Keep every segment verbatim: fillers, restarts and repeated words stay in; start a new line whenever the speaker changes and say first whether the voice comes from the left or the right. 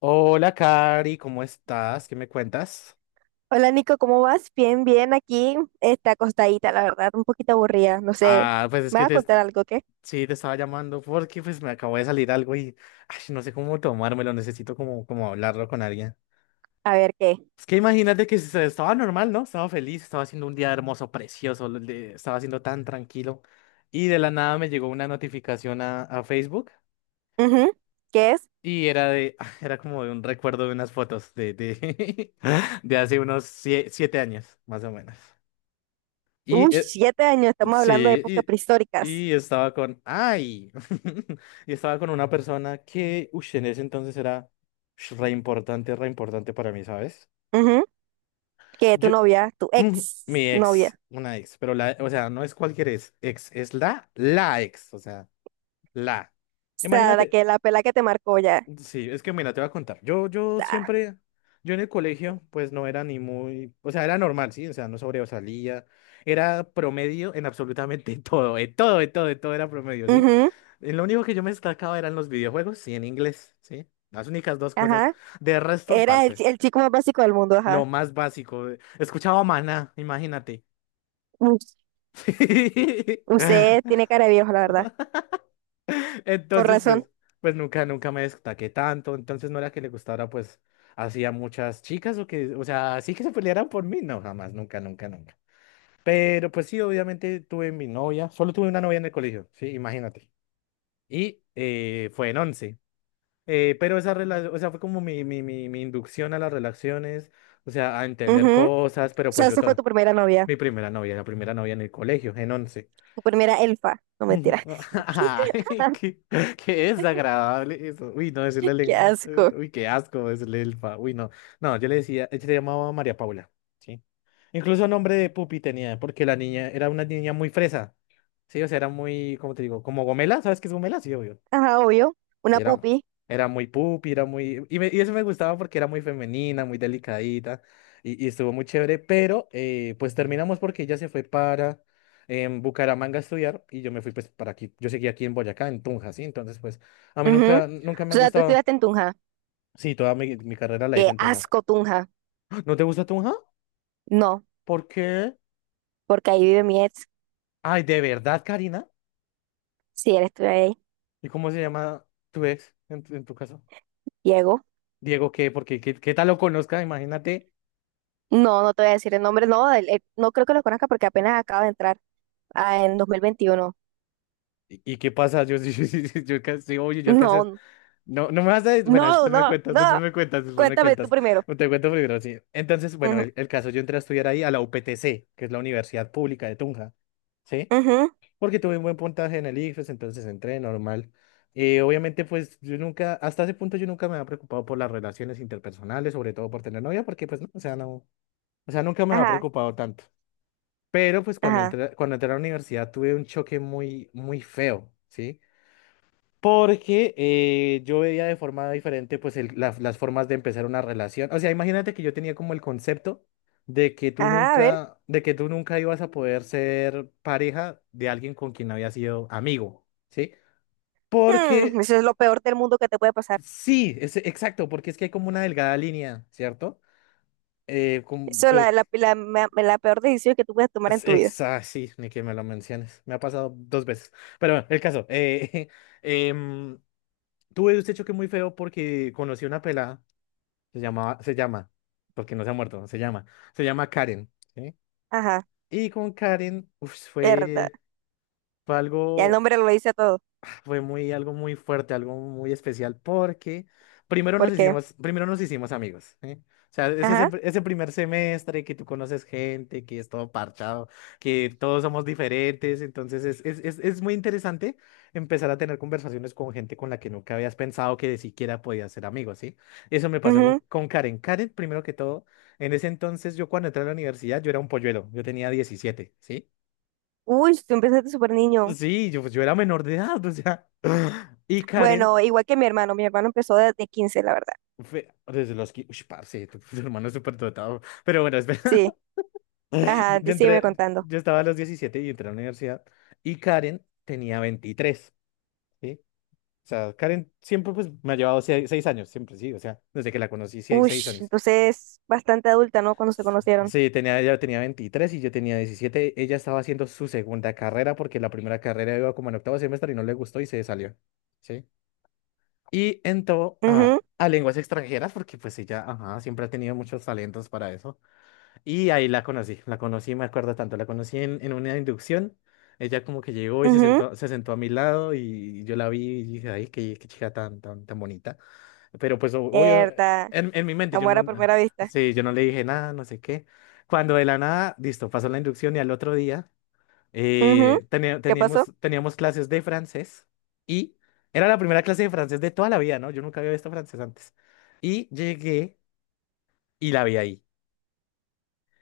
left: Hola, Cari, ¿cómo estás? ¿Qué me cuentas?
right: Hola Nico, ¿cómo vas? Bien, bien, aquí está acostadita, la verdad, un poquito aburrida, no sé.
left: Ah, pues es
right: ¿Me
left: que
right: vas a
left: te,
right: contar algo qué?
left: sí, te estaba llamando porque pues me acabó de salir algo y ay, no sé cómo tomármelo, necesito como, como hablarlo con alguien.
right: A ver qué.
left: Es que imagínate que se- estaba normal, ¿no? Estaba feliz, estaba haciendo un día hermoso, precioso, lo- de- estaba siendo tan tranquilo y de la nada me llegó una notificación a, a Facebook
right: Ujú. ¿Qué es?
left: y era de, era como de un recuerdo de unas fotos de, de, de hace unos sie- siete años, más o menos.
right: Uy,
left: Y eh,
right: siete años, estamos hablando de
left: sí,
right: épocas prehistóricas.
left: y, y estaba con, ay, y estaba con una persona que, uy, en ese entonces era ush, re importante, re importante para mí, ¿sabes?
right: Ujú. Que tu
left: Yo,
right: novia, tu
left: mm,
right: ex
left: mi ex,
right: novia,
left: una ex, pero la, o sea, no es cualquier ex, ex, es la, la ex, o sea, la.
right: o sea, la
left: Imagínate,
right: que la pela que te marcó ya.
left: sí, es que mira, te voy a contar. Yo, yo
right: Ah,
left: siempre, yo en el colegio, pues no era ni muy, o sea, era normal, sí, o sea, no sobresalía, era promedio en absolutamente todo, en todo, en todo, en todo era promedio, sí.
right: ujú.
left: Eh, Lo único que yo me destacaba eran los videojuegos y en inglés, sí, las únicas dos cosas.
right: Ajá,
left: De resto,
right: era el,
left: parce,
right: chi- el chico más básico del mundo,
left: lo
right: ajá.
left: más básico, eh, escuchaba Maná, imagínate.
right: Uy, usted tiene cara de viejo, la verdad, con
left: Entonces, pues,
right: razón.
left: pues nunca, nunca me destaqué tanto. Entonces no era que le gustara, pues, hacía muchas chicas o que, o sea, sí que se pelearan por mí. No, jamás, nunca, nunca, nunca. Pero pues sí, obviamente tuve mi novia. Solo tuve una novia en el colegio, sí, imagínate. Y eh, fue en once. Eh, pero esa relación, o sea, fue como mi, mi, mi, mi inducción a las relaciones, o sea, a entender
right: Ujú. O
left: cosas, pero
right: sea,
left: pues yo
right: esa fue tu
left: todo.
right: primera novia,
left: Mi primera novia, la primera novia en el colegio, en once.
right: tu primera elfa, no mentira.
left: Ujú. Ay, qué, qué, desagradable eso. Uy, no, decirle,
right: Qué
left: len- eh,
right: asco.
left: uy, qué asco decirle elfa. Uy, no. No, yo le decía, ella le llamaba María Paula, ¿sí? Incluso nombre de Pupi tenía, porque la niña era una niña muy fresa, ¿sí? O sea, era muy, ¿cómo te digo? Como gomela, ¿sabes qué es gomela? Sí, obvio.
right: Ajá, obvio.
left: Y
right: Una
left: Era,
right: pupi.
left: era muy pupi, era muy... Y, me- y eso me gustaba porque era muy femenina, muy delicadita, y, y estuvo muy chévere, pero eh, pues terminamos porque ella se fue para em, Bucaramanga a estudiar y yo me fui pues para aquí, yo seguí aquí en Boyacá, en Tunja, ¿sí? Entonces pues a mí
right: Ujú. O
left: nunca, nunca me ha
right: sea, tú
left: gustado,
right: estudiaste en Tunja.
left: sí, toda mi, mi carrera la hice
right: Qué
left: en Tunja.
right: asco, Tunja.
left: ¡Ah! ¿No te gusta Tunja?
right: No,
left: ¿Por qué?
right: porque ahí vive mi ex.
left: Ay, ¿de verdad, Karina?
right: Si él estudia ahí,
left: ¿Y cómo se llama tu ex en, tu en tu caso?
right: Diego.
left: Diego, ¿qué? Porque qué, qué tal lo conozca, imagínate.
right: No, no te voy a decir el nombre. No, él- él- no creo que lo conozca porque apenas acaba de entrar ah, en dos mil veintiuno.
left: ¿Y y qué pasa? Yo, yo, yo, yo yo alcancé- oye, yo alcancé.
right: No,
left: No, no me vas a. Bueno,
right: no,
left: después me
right: no,
left: cuentas, después
right: no.
left: me cuentas, después me
right: Cuéntame tú
left: cuentas.
right: primero.
left: No te cuento primero, sí. Entonces, bueno,
right: Ujú,
left: el, el caso, yo entré a estudiar ahí a la U P T C, que es la Universidad Pública de Tunja, ¿sí?
right: ujú.
left: Porque tuve un buen puntaje en el ICFES, entonces entré normal. Eh, obviamente, pues yo nunca, hasta ese punto yo nunca me había preocupado por las relaciones interpersonales, sobre todo por tener novia, porque pues no, o sea, no, o sea, nunca me había
right: Ajá,
left: preocupado tanto. Pero pues cuando
right: ajá,
left: entré, cuando entré a la universidad tuve un choque muy, muy feo, ¿sí? Porque eh, yo veía de forma diferente pues el- la- las formas de empezar una relación. O sea, imagínate que yo tenía como el concepto de que tú
right: ajá, a ver.
left: nunca, de que tú nunca ibas a poder ser pareja de alguien con quien habías sido amigo, ¿sí?
right: Hmm,
left: Porque
right: eso es lo peor del mundo que te puede pasar.
left: sí, es, exacto, porque es que hay como una delgada línea, ¿cierto? Eh, como
right: Eso es
left: que-
right: la, la, la, ma- la peor decisión que tú puedes tomar en
left: es-
right: tu vida.
left: exa- sí, ni que me lo menciones. Me ha pasado dos veces. Pero bueno, el caso. Eh, em, tuve un hecho que muy feo porque conocí a una pelada. Se llamaba, se llama, porque no se ha muerto, se llama, se llama Karen, ¿sí?
right: Ajá,
left: Y con Karen, uf,
right: verdad.
left: fue, fue
right: Ya el
left: algo
right: nombre lo dice todo.
left: fue muy, algo muy fuerte, algo muy especial, porque primero nos
right: Porque,
left: hicimos, primero nos hicimos amigos, ¿eh? O sea, es ese,
right: ajá.
left: ese primer semestre que tú conoces gente, que es todo parchado, que todos somos diferentes, entonces es, es, es, es muy interesante empezar a tener conversaciones con gente con la que nunca habías pensado que de siquiera podías ser amigos, ¿sí? Eso me pasó con,
right: Ujú.
left: con Karen. Karen, primero que todo, en ese entonces yo cuando entré a la universidad yo era un polluelo, yo tenía diecisiete, ¿sí?
right: Uy, tú empezaste súper niño.
left: Sí, yo, pues, yo era menor de edad, o sea. Y Karen
right: Bueno, igual que mi hermano. Mi hermano empezó desde quince, la verdad.
left: Fe- desde los que, uy, parce, tu, tu hermano es súper dotado. Pero bueno, espera.
right: Sí,
left: Yo,
right: ajá,
left: yo
right: te sígueme
left: entré,
right: contando.
left: yo estaba a los diecisiete y entré a la universidad y Karen tenía veintitrés, ¿sí? O sea, Karen siempre pues me ha llevado seis seis años, siempre, sí, o sea, desde que la conocí, seis
right: Uy,
left: seis años.
right: entonces bastante adulta, ¿no? Cuando se conocieron.
left: Sí, tenía, ella tenía veintitrés y yo tenía diecisiete. Ella estaba haciendo su segunda carrera porque la primera carrera iba como en octavo semestre y no le gustó y se salió, ¿sí? Y entró a,
right: Ujú,
left: a lenguas extranjeras porque pues ella, ajá, siempre ha tenido muchos talentos para eso. Y ahí la conocí, la conocí, me acuerdo tanto, la conocí en, en una inducción. Ella como que llegó y se
right: ujú.
left: sentó, se sentó a mi lado y yo la vi y dije, ay, qué, qué chica tan, tan, tan bonita. Pero pues o- obvio,
right: Verdad.
left: en, en mi mente yo
right: Amor
left: no,
right: a
left: no-
right: primera vista.
left: sí, yo no le dije nada, no sé qué. Cuando de la nada, listo, pasó la inducción y al otro día
right: Ujú.
left: eh, teni-
right: ¿Qué pasó?
left: teníamos, teníamos clases de francés y era la primera clase de francés de toda la vida, ¿no? Yo nunca había visto francés antes. Y llegué y la vi ahí.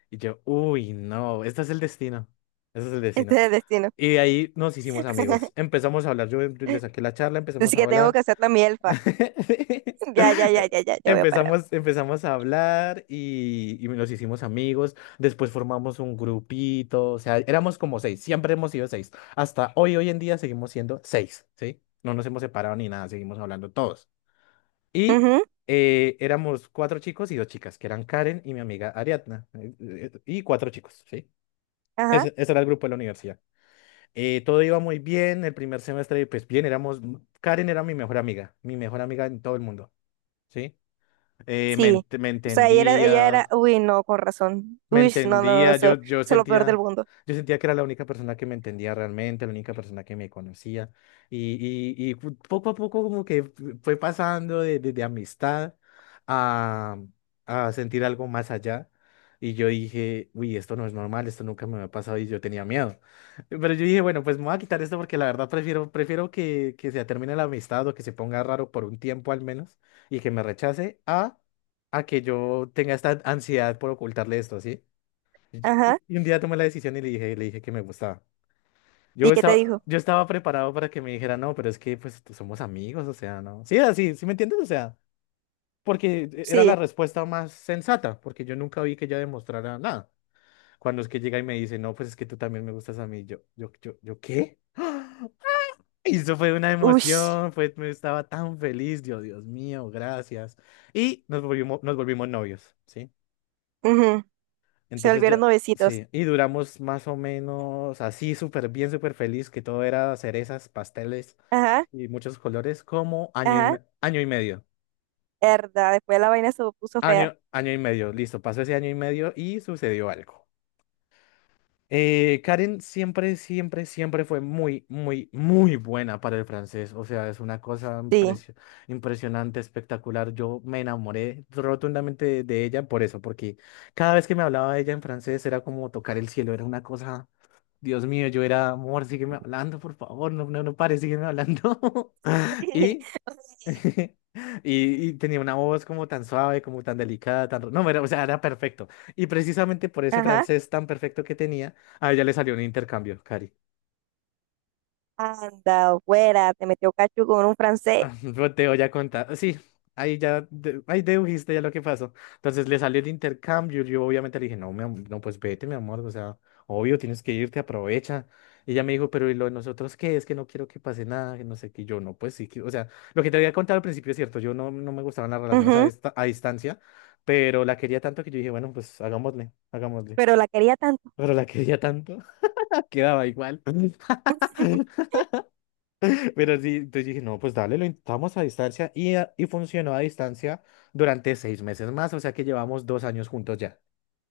left: Y yo, uy, no, este es el destino. Este es el
right: Este
left: destino.
right: es el destino.
left: Y de ahí nos hicimos amigos. Empezamos a hablar. Yo le saqué la charla, empezamos
right: Así
left: a
right: que tengo que
left: hablar.
right: hacerla mi elfa. Ya, ya, ya, ya, ya, ya voy a parar.
left: Empezamos, empezamos a hablar y, y nos hicimos amigos. Después formamos un grupito. O sea, éramos como seis. Siempre hemos sido seis. Hasta hoy, hoy en día seguimos siendo seis, ¿sí? No nos hemos separado ni nada. Seguimos hablando todos. Y
right: Ujú.
left: eh, éramos cuatro chicos y dos chicas, que eran Karen y mi amiga Ariadna, eh, eh, eh, y cuatro chicos, ¿sí?
right: Ajá,
left: Ese, ese era el grupo de la universidad. Eh, todo iba muy bien, el primer semestre, pues bien, éramos, Karen era mi mejor amiga, mi mejor amiga en todo el mundo, ¿sí? Eh, me,
right: sí.
left: ent- me
right: O sea, ella era, ella era,
left: entendía,
right: uy, no, con razón.
left: me
right: Uy, no, no, no,
left: entendía,
right: eso, eso
left: yo, yo
right: es lo peor del
left: sentía,
right: mundo.
left: yo sentía que era la única persona que me entendía realmente, la única persona que me conocía. Y, y, y fu- Poco a poco como que fue pasando de, de, de amistad a, a sentir algo más allá. Y yo dije, uy, esto no es normal, esto nunca me había pasado y yo tenía miedo. Pero yo dije, bueno, pues me voy a quitar esto porque la verdad prefiero, prefiero que, que, se termine la amistad o que se ponga raro por un tiempo al menos y que me rechace a, a que yo tenga esta ansiedad por ocultarle esto, ¿sí? Y,
right: Ajá.
left: y- y un día tomé la decisión y le dije, le dije que me gustaba.
right: ¿Y
left: Yo
right: qué te
left: estaba,
right: dijo?
left: yo estaba preparado para que me dijera, no, pero es que pues tú- somos amigos, o sea, no. Sí, así, ¿sí me entiendes? O sea, porque e- era la
right: Sí.
left: respuesta más sensata, porque yo nunca vi que ella demostrara nada. Cuando es que llega y me dice, no, pues es que tú también me gustas a mí, yo, yo, yo, yo, ¿qué? ¡Ah! Y eso fue una
right: Uy.
left: emoción, fue, me estaba tan feliz, yo, Dios mío, gracias. Y nos volvimos, nos volvimos novios, ¿sí?
right: Ujú. Se
left: Entonces
right: volvieron
left: ya,
right: novecitos.
left: sí, y duramos más o menos así, súper bien, súper feliz, que todo era cerezas, pasteles
right: Ajá,
left: y muchos colores, como año y,
right: ajá.
left: me- año y medio.
right: Herda, después la vaina se puso fea.
left: Año, año y medio, listo, pasó ese año y medio y sucedió algo. Eh, Karen siempre, siempre, siempre fue muy, muy, muy buena para el francés. O sea, es una cosa
right: Sí.
left: impresio- impresionante, espectacular. Yo me enamoré rotundamente de de ella por eso, porque cada vez que me hablaba de ella en francés era como tocar el cielo, era una cosa. Dios mío, yo era, amor, sígueme hablando, por favor, no, no, no pares, sígueme hablando. Y, y, y tenía una voz como tan suave, como tan delicada, tan... No, era, o sea, era perfecto. Y precisamente por ese
right: Ajá.
left: francés tan perfecto que tenía, a ella le salió un intercambio, Cari.
right: Anda, fuera, te metió cacho con un francés.
left: Ah, no, te voy a contar. Sí, ahí ya, de- ahí dedujiste ya lo que pasó. Entonces le salió el intercambio. Yo obviamente le dije, no, mi am- no, pues vete, mi amor. O sea, obvio, tienes que irte, aprovecha. Y ella me dijo, pero ¿y lo de nosotros qué? Es que no quiero que pase nada, que no sé qué. Y yo no, pues sí, que- o sea, lo que te había contado al principio es cierto. Yo no, no me gustaban las relaciones a,
right: Ujú.
left: dista- a distancia, pero la quería tanto que yo dije, bueno, pues hagámosle, hagámosle.
right: Pero la quería tanto.
left: Pero la quería tanto, quedaba igual. Pero sí, entonces dije, no, pues dale, lo intentamos a distancia y, a- y funcionó a distancia durante seis meses más, o sea que llevamos dos años juntos ya,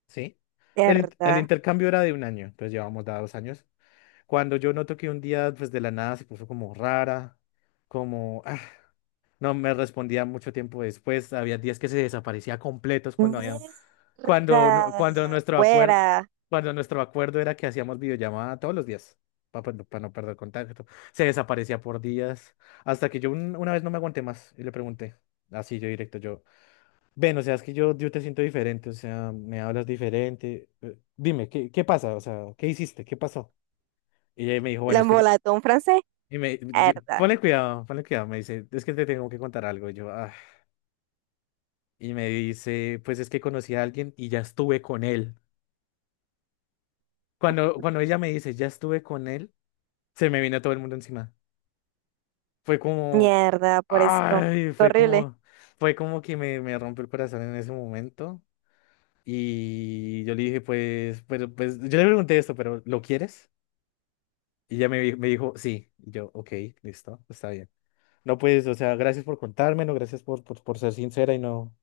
left: ¿sí? El, in- el
right: Herda.
left: intercambio era de un año, entonces llevamos ya dos años. Cuando yo noto que un día, pues de la nada se puso como rara, como, ah, no me respondía mucho tiempo después, había días que se desaparecía completos cuando había, cuando, nu-
right: Mierda.
left: cuando nuestro acuerdo,
right: Fuera.
left: cuando nuestro acuerdo era que hacíamos videollamada todos los días, para, no perder contacto. Se desaparecía por días, hasta que yo un- una vez no me aguanté más y le pregunté, así yo directo, yo, ven, o sea, es que yo, yo te siento diferente, o sea, me hablas diferente. eh, Dime, ¿qué, qué pasa? O sea, ¿qué hiciste? ¿Qué pasó? Y ella me dijo,
right: La
left: bueno, es que... te-.
right: embolató un francés.
left: Y me, y-
right: Herda.
left: ponle cuidado, ponle cuidado, me dice, es que te tengo que contar algo. Y yo, "Ah". Y me dice, pues es que conocí a alguien y ya estuve con él. Cuando, cuando ella me dice, ya estuve con él, se me vino todo el mundo encima. Fue como,
right: Mierda, pobrecito.
left: ay,
right: Qué
left: fue
right: horrible.
left: como, fue como que me, me rompió el corazón en ese momento. Y yo le dije, pues, pero, pues, yo le pregunté esto, pero ¿lo quieres? Y ella me, di- me dijo, sí. Y yo, ok, listo, está bien. No, pues, o sea, gracias por contármelo, gracias por, por, por ser sincera y no,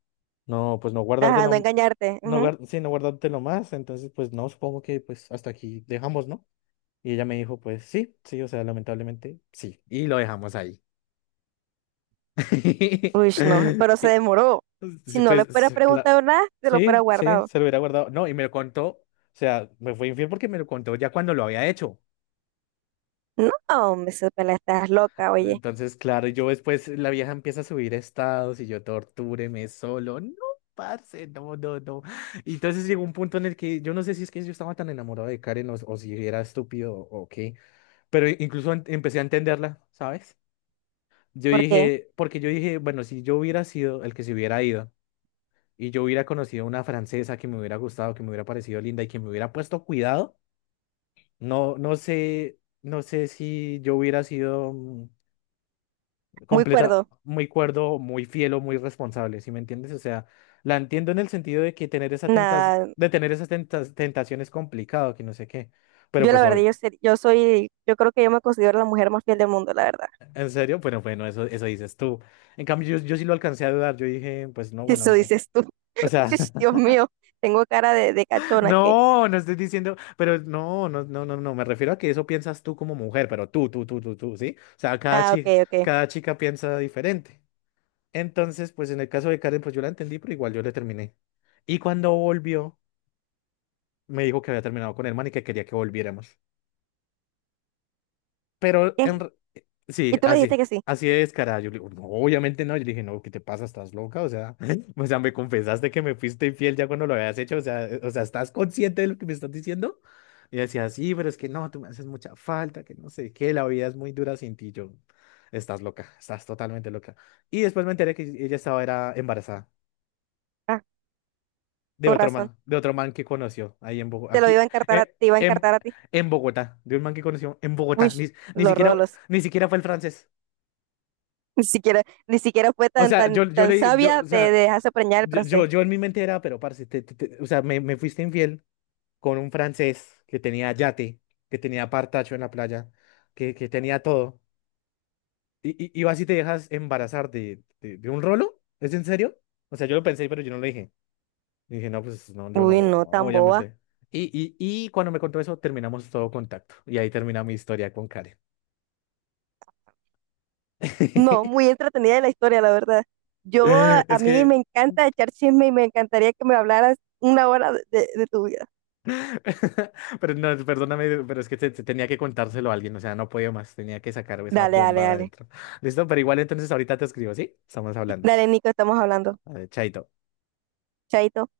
left: no, pues no
right: Ajá, no
left: guardártelo,
right: engañarte.
left: no,
right: Ujú.
left: guard sí, no guardártelo más. Entonces, pues, no, supongo que, pues, hasta aquí dejamos, ¿no? Y ella me dijo, pues sí, sí, o sea, lamentablemente sí. Y lo dejamos ahí.
right: Uy, no. Pero se
left: Y,
right: demoró. Si
left: sí,
right: no le
left: pues,
right: fuera
left: sí, cla-
right: preguntado nada, se lo fuera
left: sí, sí,
right: guardado.
left: se lo hubiera guardado. No, y me lo contó, o sea, me fue infiel porque me lo contó ya cuando lo había hecho.
right: No, hombre, Isabela, estás loca, oye.
left: Entonces, claro, yo después la vieja empieza a subir estados y yo tortúreme solo. No, parce, no, no, no. Y entonces llegó un punto en el que yo no sé si es que yo estaba tan enamorado de Karen o, o si era estúpido o qué, pero incluso en- empecé a entenderla, ¿sabes? Yo
right: ¿Por qué?
left: dije, porque yo dije, bueno, si yo hubiera sido el que se hubiera ido y yo hubiera conocido una francesa que me hubiera gustado, que me hubiera parecido linda y que me hubiera puesto cuidado, no, no sé, no sé si yo hubiera sido mm,
right: Muy
left: completa,
right: cuerdo.
left: muy cuerdo, muy fiel o muy responsable, ¿sí me entiendes? O sea, la entiendo en el sentido de que tener esa tentas,
right: Nada,
left: de tener esas tentas- tentación es complicado, que no sé qué. Pero
right: yo la
left: pues
right: verdad,
left: obvio,
right: yo, ser- yo soy, yo creo que yo me considero la mujer más fiel del mundo, la verdad.
left: en serio, bueno, bueno, eso, eso dices tú. En cambio, yo, yo sí lo alcancé a dudar, yo dije, pues no, bueno,
right: Eso
left: no.
right: dices tú.
left: O sea,
right: Dios mío, tengo cara de, de cachona que.
left: no, no estoy diciendo, pero no, no, no, no, no, me refiero a que eso piensas tú como mujer, pero tú, tú, tú, tú, tú, ¿sí? O sea, cada
right: Ah, ok,
left: chica,
right: ok.
left: cada chica piensa diferente. Entonces, pues en el caso de Karen, pues yo la entendí, pero igual yo le terminé. Y cuando volvió, me dijo que había terminado con el man y que quería que volviéramos. Pero
right: ¿Qué?
left: en,
right: Y
left: Sí,
right: tú le
left: así,
right: dijiste que sí.
left: así de descarada. Yo le digo, no, obviamente no. Yo le dije, no, ¿qué te pasa? ¿Estás loca? O sea, o sea, me confesaste que me fuiste infiel ya cuando lo habías hecho. O sea, eh, o sea, ¿estás consciente de lo que me estás diciendo? Y decía, sí, pero es que no, tú me haces mucha falta, que no sé qué, la vida es muy dura sin ti. Yo, estás loca, estás totalmente loca. Y después me enteré que ella estaba era embarazada
right: Ah,
left: de
right: con
left: otro
right: razón.
left: man, de otro man que conoció ahí en Bogotá,
right: Te lo
left: aquí,
right: iba
left: eh,
right: a encartar a,
left: eh,
right: te iba a
left: en,
right: encartar a ti.
left: en Bogotá, de un man que conoció en
right: Uy,
left: Bogotá. Ni, ni
right: los
left: siquiera,
right: rolos.
left: ni siquiera fue el francés.
right: Ni siquiera, ni siquiera fue
left: O
right: tan,
left: sea,
right: tan,
left: yo, yo
right: tan
left: le, yo,
right: sabia
left: o
right: de, de
left: sea,
right: dejarse preñar el
left: yo,
right: francés.
left: yo, yo en mi mente era, pero parce, te- te- te- o sea, me, me fuiste infiel con un francés que tenía yate, que tenía partacho en la playa, que, que tenía todo. Y, y, y vas y te dejas embarazar de, de, de un rolo, ¿es en serio? O sea, yo lo pensé, pero yo no lo dije. Y dije, no, pues no, yo no,
right: Uy, no, tan boba.
left: obviamente. Y, y, y cuando me contó eso, terminamos todo contacto. Y ahí termina mi historia con Karen.
right: No, muy entretenida la historia, la verdad. Yo, a a
left: Es
right: mí
left: que
right: me encanta echar chisme y me encantaría que me hablaras una hora de, de de tu vida.
left: Pero no, perdóname, pero es que te- te tenía que contárselo a alguien, o sea, no podía más, tenía que sacar esa
right: Dale, dale,
left: bomba de
right: dale.
left: adentro. Listo, pero igual entonces ahorita te escribo, ¿sí? Estamos hablando.
right: Dale, Nico, estamos hablando.
left: A chaito.
right: Chaito.